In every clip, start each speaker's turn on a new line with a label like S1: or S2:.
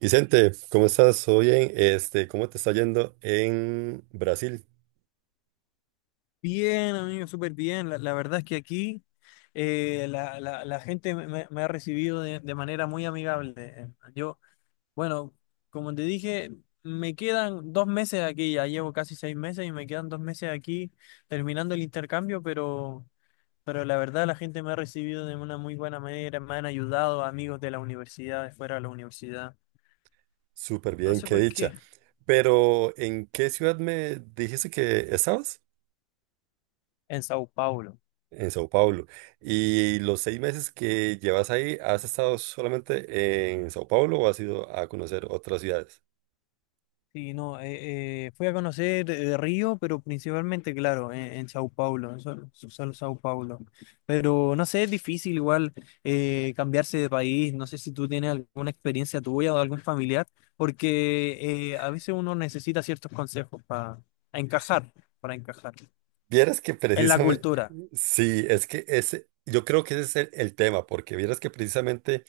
S1: Vicente, ¿cómo estás? Hoy en este, ¿cómo te está yendo en Brasil?
S2: Bien, amigo, súper bien. La verdad es que aquí la gente me ha recibido de manera muy amigable. Yo, bueno, como te dije, me quedan 2 meses aquí, ya llevo casi 6 meses y me quedan 2 meses aquí terminando el intercambio, pero la verdad la gente me ha recibido de una muy buena manera, me han ayudado amigos de la universidad, de fuera de la universidad.
S1: Súper
S2: No
S1: bien,
S2: sé
S1: qué
S2: por qué,
S1: dicha. Pero, ¿en qué ciudad me dijiste que estabas?
S2: en Sao Paulo.
S1: En Sao Paulo. ¿Y los 6 meses que llevas ahí, has estado solamente en Sao Paulo o has ido a conocer otras ciudades?
S2: Sí, no, fui a conocer Río, pero principalmente, claro, en Sao Paulo, en solo Sao Paulo. Pero no sé, es difícil igual cambiarse de país, no sé si tú tienes alguna experiencia tuya o de algún familiar, porque a veces uno necesita ciertos consejos para encajar, para encajar
S1: Vieras que
S2: en la
S1: precisamente,
S2: cultura,
S1: sí, es que ese, yo creo que ese es el tema, porque vieras que precisamente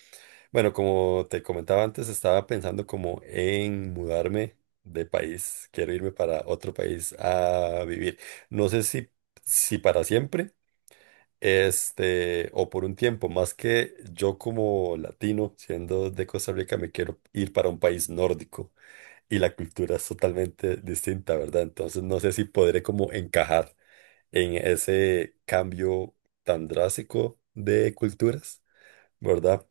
S1: bueno, como te comentaba antes, estaba pensando como en mudarme de país. Quiero irme para otro país a vivir. No sé si, si para siempre, este, o por un tiempo. Más que yo como latino, siendo de Costa Rica, me quiero ir para un país nórdico y la cultura es totalmente distinta, ¿verdad? Entonces no sé si podré como encajar en ese cambio tan drástico de culturas. ¿Verdad?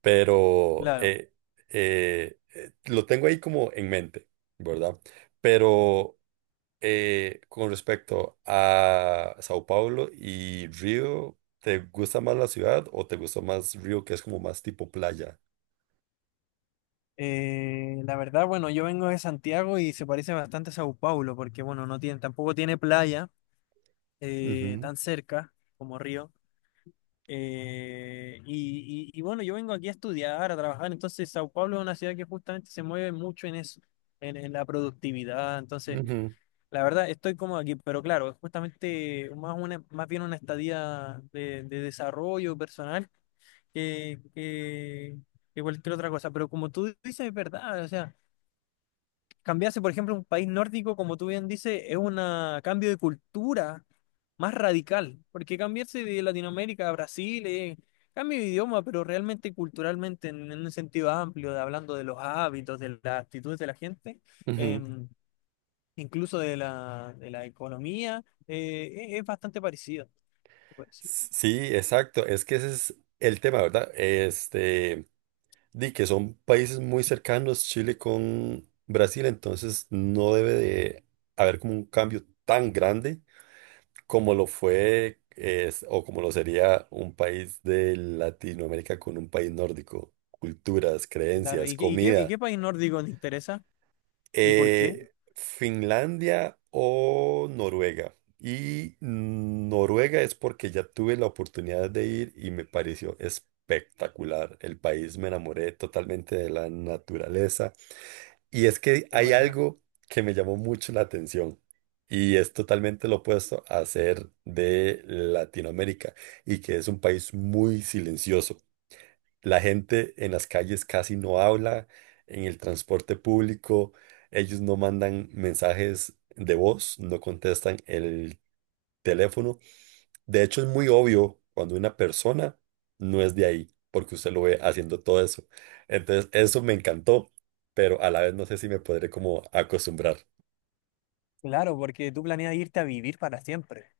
S1: Pero
S2: claro.
S1: lo tengo ahí como en mente, ¿verdad? Pero con respecto a Sao Paulo y Río, ¿te gusta más la ciudad o te gusta más Río, que es como más tipo playa?
S2: La verdad, bueno, yo vengo de Santiago y se parece bastante a Sao Paulo, porque bueno, tampoco tiene playa
S1: Ujú,
S2: tan cerca como Río. Y bueno, yo vengo aquí a estudiar, a trabajar, entonces Sao Paulo es una ciudad que justamente se mueve mucho en eso, en la productividad, entonces
S1: ujú,
S2: la verdad estoy cómodo aquí, pero claro, es justamente más bien una estadía de desarrollo personal que, que, que cualquier otra cosa, pero como tú dices, es verdad, o sea. Cambiarse, por ejemplo, a un país nórdico, como tú bien dices, es un cambio de cultura más radical, porque cambiarse de Latinoamérica a Brasil es cambio de idioma, pero realmente culturalmente, en un sentido amplio, hablando de los hábitos, de las actitudes de la gente, eh,
S1: ujú.
S2: incluso de la economía, es bastante parecido. Se puede decir.
S1: Sí, exacto. Es que ese es el tema, ¿verdad? Este. Di que son países muy cercanos, Chile con Brasil, entonces no debe de haber como un cambio tan grande como lo fue o como lo sería un país de Latinoamérica con un país nórdico. Culturas,
S2: Claro,
S1: creencias,
S2: ¿y qué, y qué, y
S1: comida.
S2: qué país nórdico te interesa? ¿Y por qué?
S1: Finlandia o Noruega. Y Noruega es porque ya tuve la oportunidad de ir y me pareció espectacular. El país me enamoré totalmente de la naturaleza y es que
S2: Qué
S1: hay
S2: buena.
S1: algo que me llamó mucho la atención y es totalmente lo opuesto a ser de Latinoamérica y que es un país muy silencioso. La gente en las calles casi no habla, en el transporte público ellos no mandan mensajes de voz, no contestan el teléfono. De hecho, es muy obvio cuando una persona no es de ahí, porque usted lo ve haciendo todo eso. Entonces, eso me encantó, pero a la vez no sé si me podré como acostumbrar.
S2: Claro, porque tú planeas irte a vivir para siempre.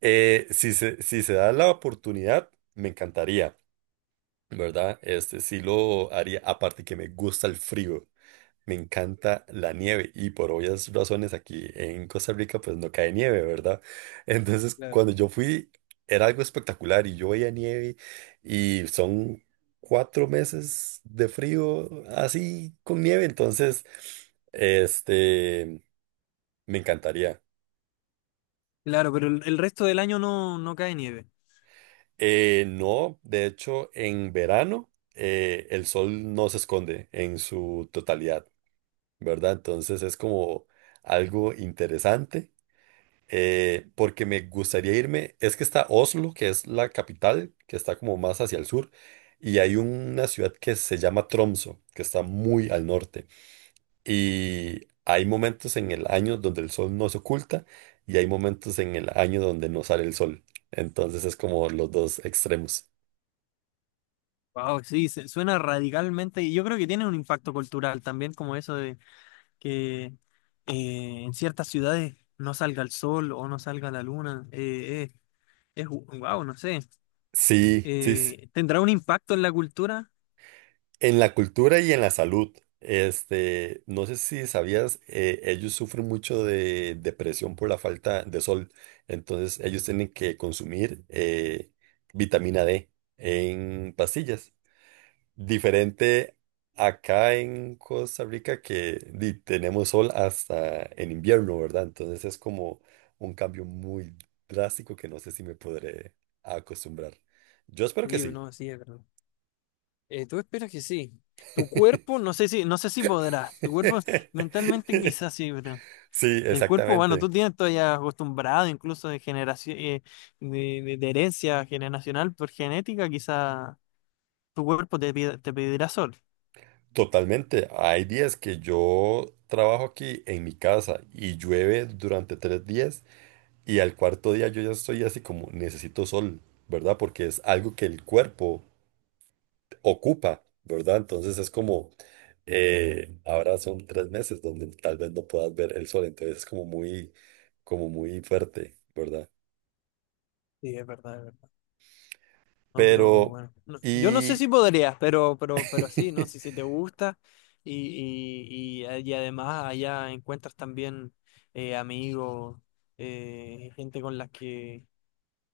S1: Si se da la oportunidad, me encantaría, ¿verdad? Este sí lo haría, aparte que me gusta el frío. Me encanta la nieve y por obvias razones aquí en Costa Rica pues no cae nieve, ¿verdad? Entonces
S2: Claro.
S1: cuando yo fui era algo espectacular y yo veía nieve y son 4 meses de frío así con nieve, entonces este me encantaría.
S2: Claro, pero el resto del año no, no cae nieve.
S1: No, de hecho en verano el sol no se esconde en su totalidad, ¿verdad? Entonces es como algo interesante porque me gustaría irme. Es que está Oslo, que es la capital, que está como más hacia el sur, y hay una ciudad que se llama Tromso, que está muy al norte. Y hay momentos en el año donde el sol no se oculta y hay momentos en el año donde no sale el sol. Entonces es como los dos extremos.
S2: Wow, sí, suena radicalmente. Y yo creo que tiene un impacto cultural también, como eso de que en ciertas ciudades no salga el sol o no salga la luna. Es wow, no sé.
S1: Sí, sí, sí.
S2: ¿Tendrá un impacto en la cultura?
S1: En la cultura y en la salud, este, no sé si sabías, ellos sufren mucho de depresión por la falta de sol, entonces ellos tienen que consumir vitamina D en pastillas, diferente acá en Costa Rica que di, tenemos sol hasta en invierno, ¿verdad? Entonces es como un cambio muy drástico que no sé si me podré acostumbrar. Yo espero que
S2: Sí,
S1: sí.
S2: no, sí, es verdad. Tú esperas que sí. Tu cuerpo, no sé si, no sé si podrás. Tu cuerpo mentalmente quizás sí, ¿verdad?
S1: Sí,
S2: El cuerpo bueno tú
S1: exactamente.
S2: tienes todavía acostumbrado incluso de generación, de herencia generacional por genética, quizá tu cuerpo te pedirá sol.
S1: Totalmente. Hay días que yo trabajo aquí en mi casa y llueve durante 3 días y al cuarto día yo ya estoy así como necesito sol, ¿verdad? Porque es algo que el cuerpo ocupa, ¿verdad? Entonces es como, ahora son 3 meses donde tal vez no puedas ver el sol, entonces es como muy fuerte, ¿verdad?
S2: Sí, es verdad, es verdad. No, pero
S1: Pero,
S2: bueno, yo no sé
S1: y
S2: si podrías, pero sí, ¿no? Si, si te gusta y además allá encuentras también amigos, gente con las que,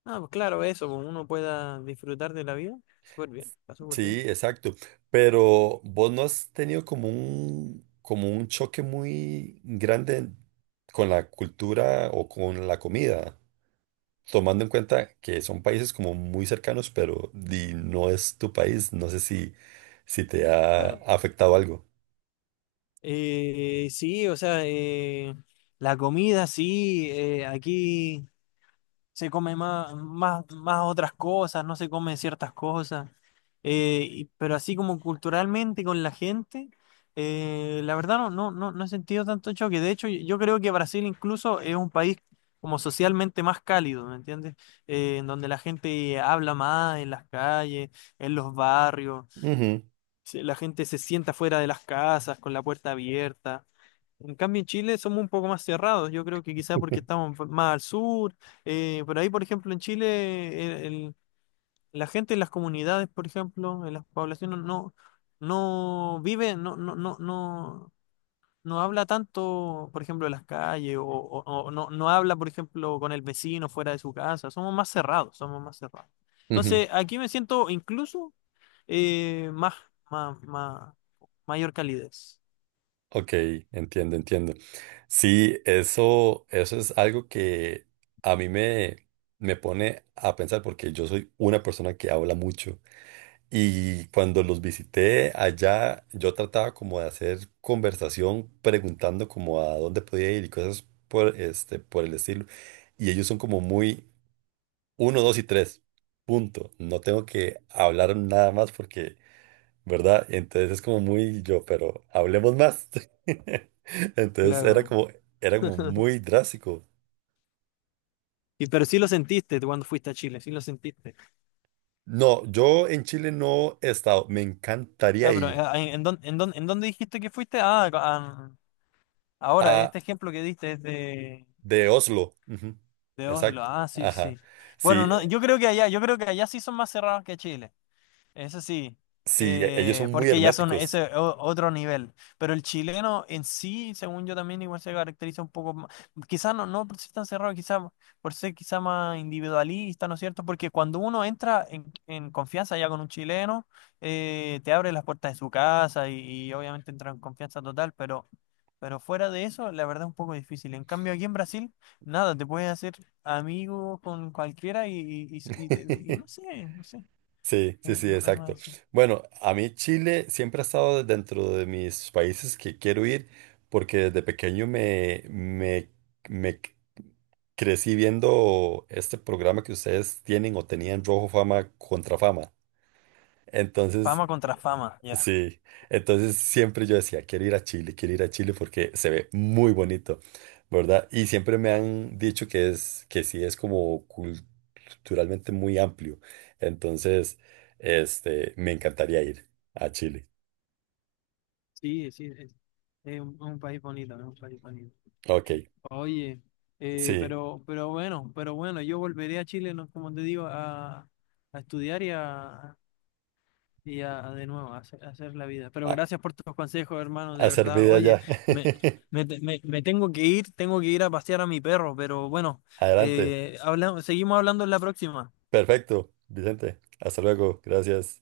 S2: ah, pues claro, eso, pues uno pueda disfrutar de la vida, súper bien, está súper bien.
S1: sí, exacto. Pero vos no has tenido como un choque muy grande con la cultura o con la comida, tomando en cuenta que son países como muy cercanos, pero no es tu país. No sé si, si te ha
S2: Claro.
S1: afectado algo.
S2: Sí, o sea, la comida, sí, aquí se come más otras cosas, no se comen ciertas cosas, pero así como culturalmente con la gente, la verdad no he sentido tanto choque. De hecho, yo creo que Brasil incluso es un país como socialmente más cálido, ¿me entiendes? En donde la gente habla más en las calles, en los barrios,
S1: Ujú.
S2: la gente se sienta fuera de las casas con la puerta abierta. En cambio, en Chile somos un poco más cerrados. Yo creo que quizás porque estamos más al sur. Por ahí, por ejemplo, en Chile, la gente en las comunidades, por ejemplo, en las poblaciones, no, no vive, no, no, no, no, no habla tanto, por ejemplo, en las calles, o no, no habla, por ejemplo, con el vecino fuera de su casa. Somos más cerrados, somos más cerrados.
S1: Ujú,
S2: Entonces, aquí me siento incluso eh, más, más, mayor calidez.
S1: ok, entiendo, entiendo. Sí, eso es algo que a mí me, me pone a pensar porque yo soy una persona que habla mucho. Y cuando los visité allá, yo trataba como de hacer conversación preguntando como a dónde podía ir y cosas por, este, por el estilo. Y ellos son como muy uno, dos y tres. Punto. No tengo que hablar nada más porque, ¿verdad? Entonces es como muy yo, pero hablemos más. Entonces
S2: Claro,
S1: era como muy drástico.
S2: y, pero sí lo sentiste tú cuando fuiste a Chile, sí lo sentiste.
S1: No, yo en Chile no he estado. Me encantaría
S2: Ah, pero
S1: ir.
S2: en dónde dijiste que fuiste? Ah, este ejemplo que diste es
S1: De Oslo. Ujú.
S2: de Oslo.
S1: Exacto.
S2: Ah, sí, sí.
S1: Ajá.
S2: Bueno,
S1: Sí,
S2: no, yo creo que allá, yo creo que allá sí son más cerrados que Chile. Eso sí,
S1: sí, ellos son muy
S2: porque ya son
S1: herméticos.
S2: otro nivel. Pero el chileno en sí, según yo también, igual se caracteriza un poco más. Quizás no, no por ser tan cerrado, quizás por ser quizá más individualista, ¿no es cierto? Porque cuando uno entra en confianza ya con un chileno, te abre las puertas de su casa y obviamente entra en confianza total, pero fuera de eso, la verdad es un poco difícil. En cambio, aquí en Brasil, nada, te puedes hacer amigo con cualquiera y no sé, no sé.
S1: Sí, sí,
S2: Es,
S1: sí, exacto. Bueno, a mí Chile siempre ha estado dentro de mis países que quiero ir porque desde pequeño me c- crecí viendo este programa que ustedes tienen o tenían Rojo Fama contra Fama. Entonces,
S2: Fama contra fama, ya.
S1: sí, entonces siempre yo decía, quiero ir a Chile, quiero ir a Chile porque se ve muy bonito, ¿verdad? Y siempre me han dicho que es, que sí es como culturalmente muy amplio. Entonces, este, me encantaría ir a Chile.
S2: Sí, es un país bonito, es un país bonito.
S1: Ok,
S2: Oye,
S1: sí,
S2: pero bueno, yo volveré a Chile, ¿no? Como te digo, a estudiar a de nuevo, a hacer la vida. Pero
S1: a,
S2: gracias por tus consejos, hermano,
S1: a
S2: de
S1: hacer
S2: verdad.
S1: vida
S2: Oye,
S1: ya.
S2: me, me tengo que ir a pasear a mi perro, pero bueno,
S1: Adelante.
S2: seguimos hablando en la próxima.
S1: Perfecto, Vicente. Hasta luego. Gracias.